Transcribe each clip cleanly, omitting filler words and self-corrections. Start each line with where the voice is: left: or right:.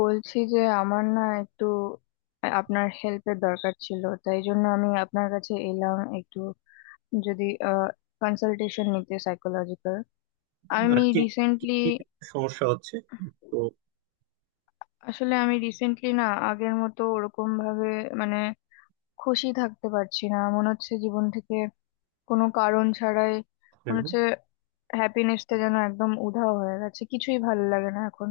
left: বলছি যে আমার না একটু আপনার হেল্পের দরকার ছিল, তাই জন্য আমি আপনার কাছে এলাম একটু যদি কনসালটেশন নিতে সাইকোলজিক্যাল।
right: আর
left: আমি
right: কি কি
left: রিসেন্টলি
right: কি সমস্যা হচ্ছে? তো
left: আমি রিসেন্টলি না আগের মতো ওরকম ভাবে, মানে খুশি থাকতে পারছি না, মনে হচ্ছে জীবন থেকে কোনো কারণ ছাড়াই
right: হ্যাঁ,
left: মনে হচ্ছে হ্যাপিনেসটা যেন একদম উধাও হয়ে গেছে। কিছুই ভালো লাগে না এখন,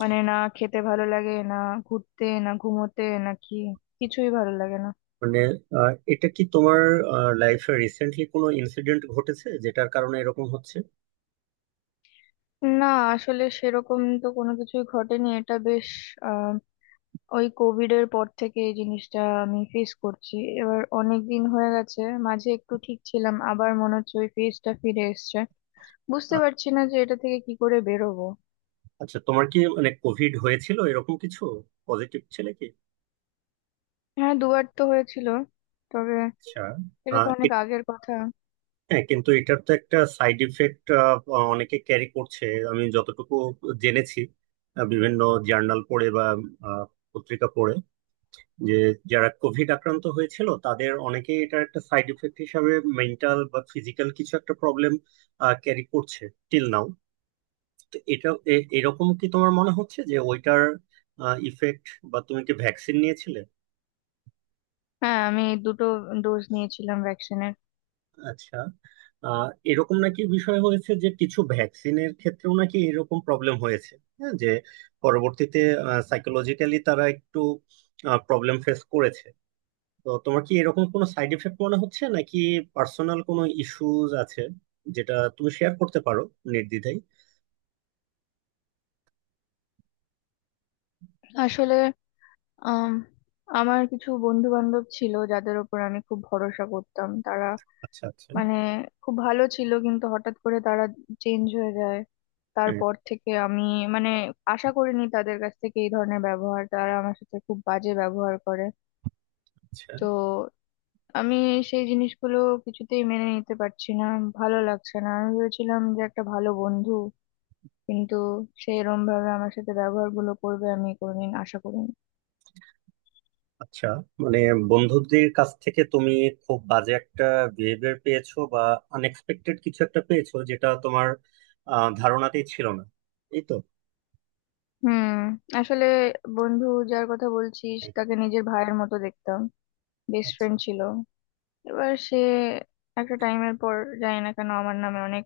left: না খেতে ভালো লাগে, না ঘুরতে, না ঘুমোতে, না কি কিছুই ভালো লাগে না।
right: মানে এটা কি তোমার লাইফে রিসেন্টলি কোনো ইনসিডেন্ট ঘটেছে যেটার কারণে এরকম হচ্ছে?
left: না, আসলে সেরকম তো কোনো কিছুই ঘটেনি। এটা বেশ আহ ওই কোভিড এর পর থেকে এই জিনিসটা আমি ফেস করছি। এবার অনেক দিন হয়ে গেছে, মাঝে একটু ঠিক ছিলাম, আবার মনে হচ্ছে ওই ফেজটা ফিরে এসছে। বুঝতে
right: আ-
left: পারছি না যে এটা থেকে কি করে বেরোবো।
right: আচ্ছা, তোমার কি মানে কোভিড হয়েছিল, এরকম কিছু? পজিটিভ ছিল কি?
left: হ্যাঁ, দুবার তো হয়েছিল, তবে
right: আচ্ছা।
left: এটা
right: আহ,
left: তো
right: এ-
left: অনেক আগের কথা।
right: হ্যাঁ, কিন্তু এটার তো একটা সাইড ইফেক্ট অনেকে ক্যারি করছে। আমি যতটুকু জেনেছি, বিভিন্ন জার্নাল পড়ে বা আহ, পত্রিকা পড়ে, যে যারা কোভিড আক্রান্ত হয়েছিল তাদের অনেকেই এটার একটা সাইড এফেক্ট হিসাবে মেন্টাল বা ফিজিক্যাল কিছু একটা প্রবলেম ক্যারি করছে টিল নাও। তো এটা এরকম কি তোমার মনে হচ্ছে যে ওইটার ইফেক্ট? বা তুমি কি ভ্যাকসিন নিয়েছিলে?
left: হ্যাঁ, আমি দুটো ডোজ নিয়েছিলাম ভ্যাকসিনের।
right: আচ্ছা। আহ, এরকম নাকি বিষয় হয়েছে যে কিছু ভ্যাকসিনের ক্ষেত্রেও নাকি এরকম প্রবলেম হয়েছে, হ্যাঁ, যে পরবর্তীতে সাইকোলজিক্যালি তারা একটু প্রবলেম ফেস করেছে। তো তোমার কি এরকম কোনো সাইড এফেক্ট মনে হচ্ছে নাকি পার্সোনাল কোনো ইস্যুজ আছে যেটা তুমি শেয়ার করতে পারো নির্দ্বিধায়?
left: আসলে আম, আমার কিছু বন্ধু বান্ধব ছিল যাদের ওপর আমি খুব ভরসা করতাম, তারা
right: আচ্ছা, আচ্ছা.
left: মানে খুব ভালো ছিল, কিন্তু হঠাৎ করে তারা চেঞ্জ হয়ে যায়।
right: হ্যাঁ,
left: তারপর থেকে আমি, মানে আশা করিনি তাদের কাছ থেকে এই ধরনের ব্যবহার, তারা আমার সাথে খুব বাজে ব্যবহার করে।
right: আচ্ছা,
left: তো আমি সেই জিনিসগুলো কিছুতেই মেনে নিতে পারছি না, ভালো লাগছে না। আমি ভেবেছিলাম যে একটা ভালো বন্ধু, কিন্তু সে এরম ভাবে আমার সাথে ব্যবহারগুলো করবে আমি কোনোদিন আশা করিনি।
right: আচ্ছা। মানে বন্ধুদের কাছ থেকে তুমি খুব বাজে একটা বিহেভিয়ার পেয়েছো বা আনএক্সপেক্টেড কিছু একটা পেয়েছো যেটা তোমার ধারণাতেই ছিল না, এই তো।
left: হুম, আসলে বন্ধু যার কথা বলছিস
right: হ্যাঁ,
left: তাকে নিজের ভাইয়ের মতো দেখতাম, বেস্ট
right: আচ্ছা,
left: ফ্রেন্ড ছিল। এবার সে একটা টাইমের পর, জানি না কেন, আমার নামে অনেক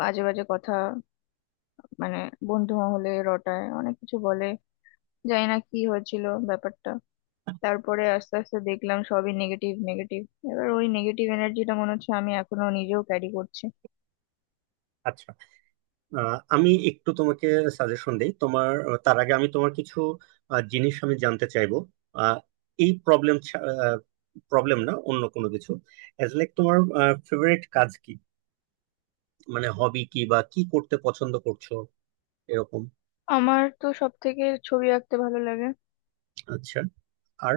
left: বাজে বাজে কথা, মানে বন্ধু মহলে রটায়, অনেক কিছু বলে। জানি না কি হয়েছিল ব্যাপারটা। তারপরে আস্তে আস্তে দেখলাম সবই নেগেটিভ নেগেটিভ। এবার ওই নেগেটিভ এনার্জিটা মনে হচ্ছে আমি এখনো নিজেও ক্যারি করছি।
right: আচ্ছা। আমি একটু তোমাকে সাজেশন দিই। তোমার তার আগে আমি তোমার কিছু জিনিস আমি জানতে চাইবো। আহ, এই প্রবলেম প্রবলেম না, অন্য কোনো কিছু। এজ লাইক তোমার ফেভারিট কাজ কি? মানে হবি কি, বা কি করতে পছন্দ করছো এরকম?
left: আমার তো সব থেকে ছবি আঁকতে ভালো লাগে।
right: আচ্ছা। আর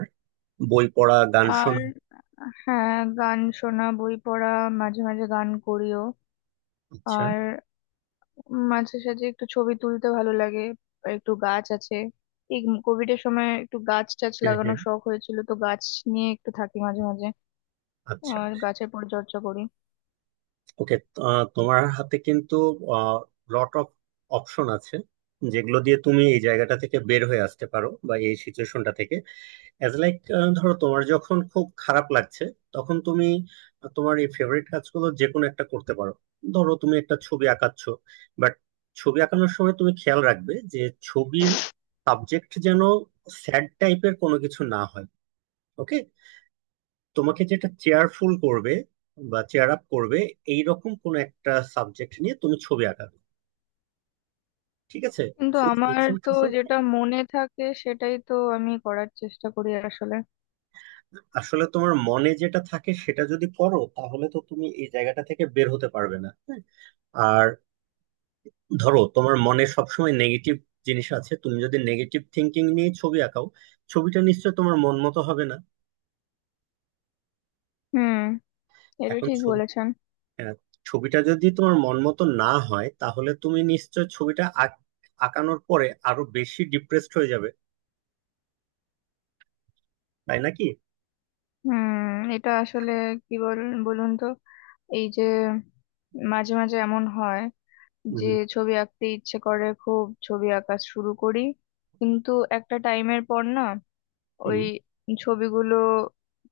right: বই পড়া, গান
left: আর
right: শোনা?
left: হ্যাঁ, গান শোনা, বই পড়া, মাঝে মাঝে গান করিও।
right: আচ্ছা।
left: আর মাঝে সাঝে একটু ছবি তুলতে ভালো লাগে। আর একটু গাছ আছে, এই কোভিড এর সময় একটু গাছ টাছ
right: হ্যাঁ, হ্যাঁ।
left: লাগানোর শখ হয়েছিল, তো গাছ নিয়ে একটু থাকি মাঝে মাঝে
right: আচ্ছা।
left: আর গাছের পরিচর্যা করি।
right: ওকে, তোমার হাতে কিন্তু লট অফ অপশন আছে যেগুলো দিয়ে তুমি এই জায়গাটা থেকে বের হয়ে আসতে পারো, বা এই সিচুয়েশনটা থেকে। অ্যাজ লাইক, ধরো তোমার যখন খুব খারাপ লাগছে তখন তুমি তোমার এই ফেভারিট কাজগুলো যে কোনো একটা করতে পারো। ধরো তুমি একটা ছবি আঁকাচ্ছ, বাট ছবি আঁকানোর সময় তুমি খেয়াল রাখবে যে ছবির সাবজেক্ট যেন স্যাড টাইপের কোনো কিছু না হয়। ওকে? তোমাকে যেটা চেয়ারফুল করবে বা চেয়ার আপ করবে এই রকম কোনো একটা সাবজেক্ট নিয়ে তুমি ছবি আঁকাবে, ঠিক আছে?
left: কিন্তু
right: ফুল
left: আমার তো
right: কনসেন্ট্রেশন।
left: যেটা মনে থাকে সেটাই তো আমি করার চেষ্টা করি আসলে।
right: আসলে তোমার মনে যেটা থাকে সেটা যদি করো তাহলে তো তুমি এই জায়গাটা থেকে বের হতে পারবে না, হ্যাঁ? আর ধরো তোমার মনে সবসময় নেগেটিভ জিনিস আছে, তুমি যদি নেগেটিভ থিঙ্কিং নিয়ে ছবি আঁকাও, ছবিটা নিশ্চয় তোমার মন মতো হবে না।
left: হুম, এটা
right: এখন
left: ঠিক বলেছেন।
right: আহ, ছবিটা যদি তোমার মন মতো না হয় তাহলে তুমি নিশ্চয় আঁকানোর পরে আরো বেশি ডিপ্রেসড হয়ে যাবে, তাই নাকি?
left: হুম, এটা আসলে কি বলুন তো, এই যে মাঝে মাঝে এমন হয় যে
right: হুম,
left: ছবি আঁকতে ইচ্ছে করে, খুব ছবি আঁকা শুরু করি, কিন্তু একটা টাইমের পর না ওই
right: হুম।
left: ছবিগুলো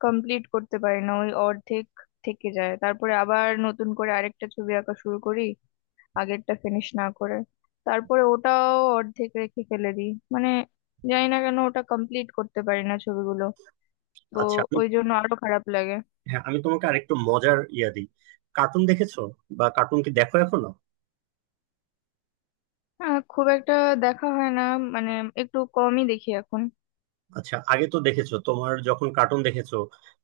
left: কমপ্লিট করতে পারি না, ওই অর্ধেক থেকে যায়। তারপরে আবার নতুন করে আরেকটা ছবি আঁকা শুরু করি আগেরটা ফিনিশ না করে, তারপরে ওটাও অর্ধেক রেখে ফেলে দিই। জানি না কেন ওটা কমপ্লিট করতে পারি না ছবিগুলো, তো
right: আচ্ছা আমি,
left: ওই জন্য আরো খারাপ লাগে।
right: হ্যাঁ আমি তোমাকে আরেকটু মজার ইয়া দিই। কার্টুন দেখেছো, বা কার্টুন কি দেখো এখনো?
left: হ্যাঁ, খুব একটা দেখা হয় না, মানে একটু কমই দেখি এখন।
right: আচ্ছা, আগে তো দেখেছো। তোমার যখন কার্টুন দেখেছো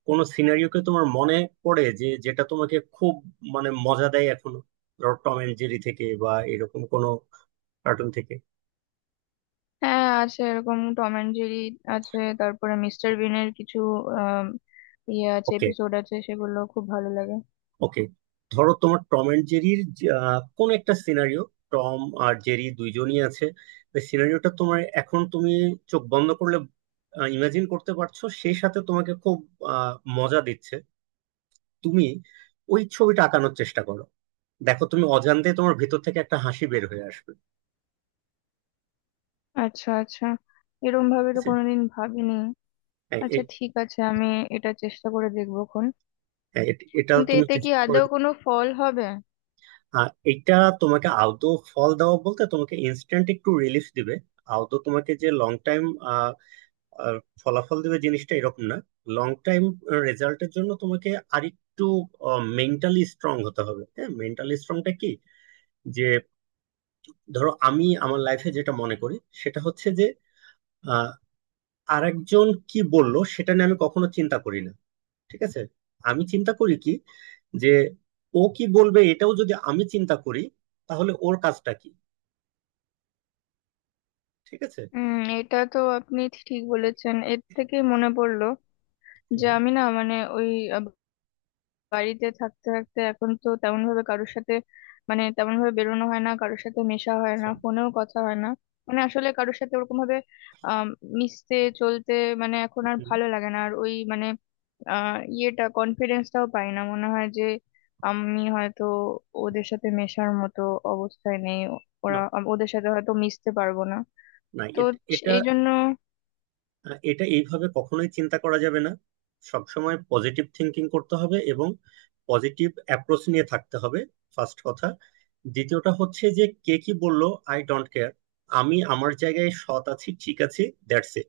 right: কোন সিনারিওকে তোমার মনে পড়ে যে যেটা তোমাকে খুব মানে মজা দেয় এখনো? ধরো টম এন্ড জেরি থেকে বা এরকম কোন কার্টুন থেকে।
left: হ্যাঁ আছে, এরকম টম অ্যান্ড জেরি আছে, তারপরে মিস্টার বিনের কিছু আম, ইয়ে আছে,
right: ওকে,
left: এপিসোড আছে, সেগুলো খুব ভালো লাগে।
right: ওকে। ধরো তোমার টম এন্ড জেরির কোন একটা সিনারিও, টম আর জেরি দুইজনই আছে, সিনারিওটা তোমার এখন তুমি চোখ বন্ধ করলে ইমাজিন করতে পারছো, সেই সাথে তোমাকে খুব আহ, মজা দিচ্ছে। তুমি ওই ছবিটা আঁকানোর চেষ্টা করো, দেখো তুমি অজান্তে তোমার ভেতর থেকে একটা হাসি বের হয়ে আসবে।
left: আচ্ছা আচ্ছা, এরকম ভাবে
right: ঠিক
left: তো
right: আছে?
left: কোনোদিন ভাবিনি।
right: এ-
left: আচ্ছা
right: এ-
left: ঠিক আছে, আমি এটা চেষ্টা করে দেখবো খন।
right: এটা
left: কিন্তু
right: তুমি
left: এতে কি আদৌ কোনো ফল হবে?
right: আর এটা তোমাকে আদৌ ফল দেওয়া বলতে তোমাকে ইনস্ট্যান্ট একটু রিলিফ দিবে, আদৌ তোমাকে যে লং টাইম ফলাফল দিবে জিনিসটা এরকম না। লং টাইম রেজাল্টের জন্য তোমাকে আরেকটু মেন্টালি স্ট্রং হতে হবে। হ্যাঁ, মেন্টালি স্ট্রংটা কি যে ধরো আমি আমার লাইফে যেটা মনে করি সেটা হচ্ছে যে আহ, আরেকজন কি বললো সেটা নিয়ে আমি কখনো চিন্তা করি না, ঠিক আছে? আমি চিন্তা করি কি, যে ও কি বলবে এটাও যদি আমি চিন্তা করি, তাহলে ওর কাজটা কি? ঠিক আছে।
left: হুম, এটা তো আপনি ঠিক বলেছেন। এর থেকে মনে পড়লো যে
right: হ্যাঁ,
left: আমি না, ওই বাড়িতে থাকতে থাকতে এখন তো তেমন ভাবে কারোর সাথে, তেমন ভাবে বেরোনো হয় না, কারোর সাথে মেশা হয় না,
right: আচ্ছা,
left: ফোনেও কথা হয় না। আসলে কারোর সাথে ওরকম ভাবে আহ মিশতে, চলতে, এখন আর
right: হুম,
left: ভালো লাগে না। আর ওই মানে আহ ইয়েটা, কনফিডেন্সটাও পাই না, মনে হয় যে আমি হয়তো ওদের সাথে মেশার মতো অবস্থায় নেই,
right: না,
left: ওদের সাথে হয়তো মিশতে পারবো না, তো
right: এটা
left: এই জন্য।
right: এটা এইভাবে কখনোই চিন্তা করা যাবে না। সবসময় পজিটিভ থিঙ্কিং করতে হবে এবং পজিটিভ অ্যাপ্রোচ নিয়ে থাকতে হবে, ফার্স্ট কথা। দ্বিতীয়টা হচ্ছে যে কে কি বললো আই ডোন্ট কেয়ার, আমি আমার জায়গায় সৎ আছি, ঠিক আছে? That's it.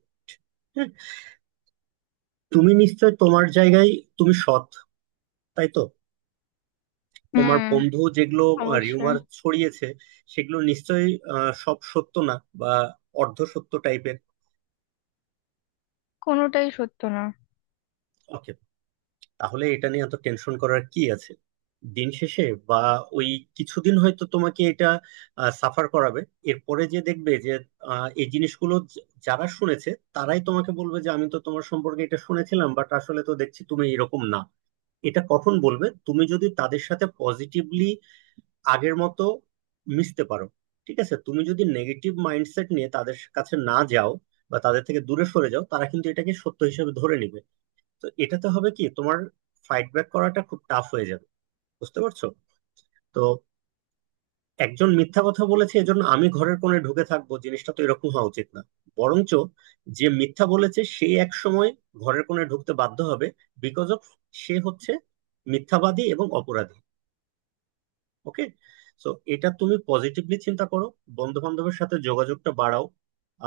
right: তুমি নিশ্চয় তোমার জায়গায় তুমি সৎ, তাই তো? তোমার
left: হুম,
right: বন্ধু যেগুলো
left: অবশ্যই।
right: রিউমার ছড়িয়েছে সেগুলো নিশ্চয়ই সব সত্য না, বা অর্ধ সত্য টাইপের।
left: কোনোটাই সত্য না।
right: ওকে, তাহলে এটা নিয়ে এত টেনশন করার কি আছে? দিন শেষে বা ওই কিছুদিন হয়তো তোমাকে এটা সাফার করাবে, এরপরে যে দেখবে যে এই জিনিসগুলো যারা শুনেছে তারাই তোমাকে বলবে যে আমি তো তোমার সম্পর্কে এটা শুনেছিলাম বাট আসলে তো দেখছি তুমি এরকম না। এটা কখন বলবে? তুমি যদি তাদের সাথে পজিটিভলি আগের মতো মিশতে পারো, ঠিক আছে? তুমি যদি নেগেটিভ মাইন্ডসেট নিয়ে তাদের কাছে না যাও বা তাদের থেকে দূরে সরে যাও তারা কিন্তু এটাকে সত্য হিসেবে ধরে নিবে। তো এটাতে হবে কি, তোমার ফাইট ব্যাক করাটা খুব টাফ হয়ে যাবে, বুঝতে পারছো? তো একজন মিথ্যা কথা বলেছে এজন্য আমি ঘরের কোণে ঢুকে থাকবো জিনিসটা তো এরকম হওয়া উচিত না। বরঞ্চ যে মিথ্যা বলেছে সে এক সময় ঘরের কোণে ঢুকতে বাধ্য হবে, বিকজ অফ সে হচ্ছে মিথ্যাবাদী এবং অপরাধী, ওকে? সো এটা তুমি পজিটিভলি চিন্তা করো, বন্ধু বান্ধবের সাথে যোগাযোগটা বাড়াও।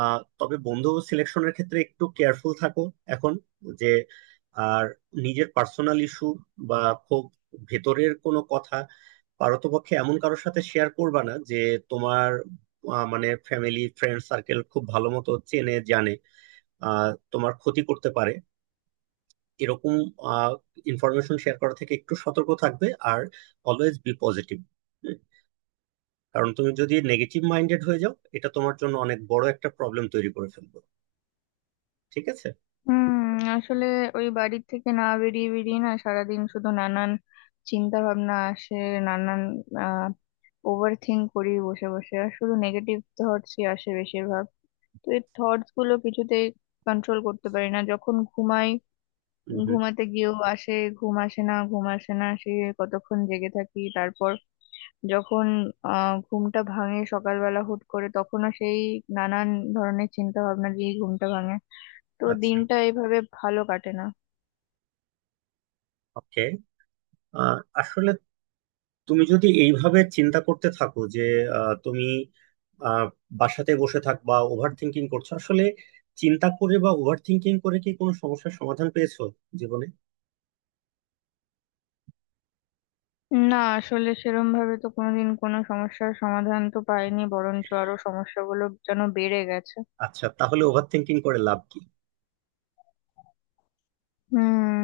right: তবে বন্ধু সিলেকশনের ক্ষেত্রে একটু কেয়ারফুল থাকো এখন, যে আর নিজের পার্সোনাল ইস্যু বা খুব ভেতরের কোনো কথা পারতপক্ষে এমন কারোর সাথে শেয়ার করবা না যে তোমার মানে ফ্যামিলি ফ্রেন্ড সার্কেল খুব ভালো মতো চেনে জানে, তোমার ক্ষতি করতে পারে, এরকম ইনফরমেশন শেয়ার করা থেকে একটু সতর্ক থাকবে। আর অলওয়েজ বি পজিটিভ, কারণ তুমি যদি নেগেটিভ মাইন্ডেড হয়ে যাও এটা তোমার জন্য অনেক বড় একটা প্রবলেম তৈরি করে ফেলবে, ঠিক আছে?
left: হুম, আসলে ওই বাড়ি থেকে না বেরিয়ে বেরিয়ে না সারাদিন শুধু নানান চিন্তা ভাবনা আসে। নানান আহ ওভার থিঙ্ক করি বসে বসে আর শুধু নেগেটিভ থটসই আসে বেশিরভাগ। তো এই থটস গুলো কিছুতেই কন্ট্রোল করতে পারি না। যখন ঘুমাই,
right: হুম, হুম।
left: ঘুমাতে গিয়েও আসে, ঘুম আসে না, ঘুম আসে না, সে কতক্ষণ জেগে থাকি। তারপর যখন ঘুমটা ভাঙে সকালবেলা হুট করে, তখনও সেই নানান ধরনের চিন্তা ভাবনা দিয়ে ঘুমটা ভাঙে। তো
right: আচ্ছা,
left: দিনটা এইভাবে ভালো কাটে না।
right: ওকে। আসলে তুমি যদি এইভাবে চিন্তা করতে থাকো যে তুমি আহ, বাসাতে বসে থাকবা ওভার থিংকিং করছো, আসলে চিন্তা করে বা ওভার থিংকিং করে কি কোনো সমস্যার সমাধান পেয়েছো জীবনে?
left: না, আসলে সেরম ভাবে তো কোনোদিন কোনো সমস্যার সমাধান তো পাইনি, বরঞ্চ আরো সমস্যাগুলো যেন বেড়ে গেছে।
right: আচ্ছা, তাহলে ওভার থিংকিং করে লাভ কি?
left: হুম,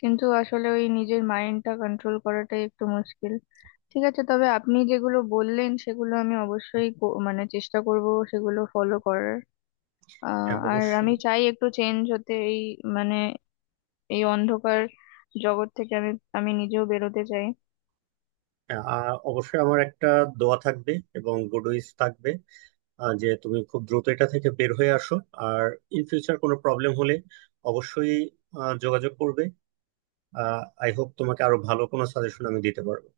left: কিন্তু আসলে ওই নিজের মাইন্ডটা কন্ট্রোল করাটাই একটু মুশকিল। ঠিক আছে, তবে আপনি যেগুলো বললেন সেগুলো আমি অবশ্যই কো- মানে চেষ্টা করব সেগুলো ফলো করার। আহ,
right: হ্যাঁ,
left: আর আমি
right: অবশ্যই।
left: চাই একটু চেঞ্জ হতে এই, মানে এই অন্ধকার জগৎ থেকে আমি, আমি নিজেও বেরোতে চাই।
right: হ্যাঁ, অবশ্যই আমার একটা দোয়া থাকবে এবং গুড উইশ থাকবে, যে তুমি খুব দ্রুত এটা থেকে বের হয়ে আসো। আর ইন ফিউচার কোনো প্রবলেম হলে অবশ্যই যোগাযোগ করবে। আই হোপ তোমাকে আরো ভালো কোনো সাজেশন আমি দিতে পারবো।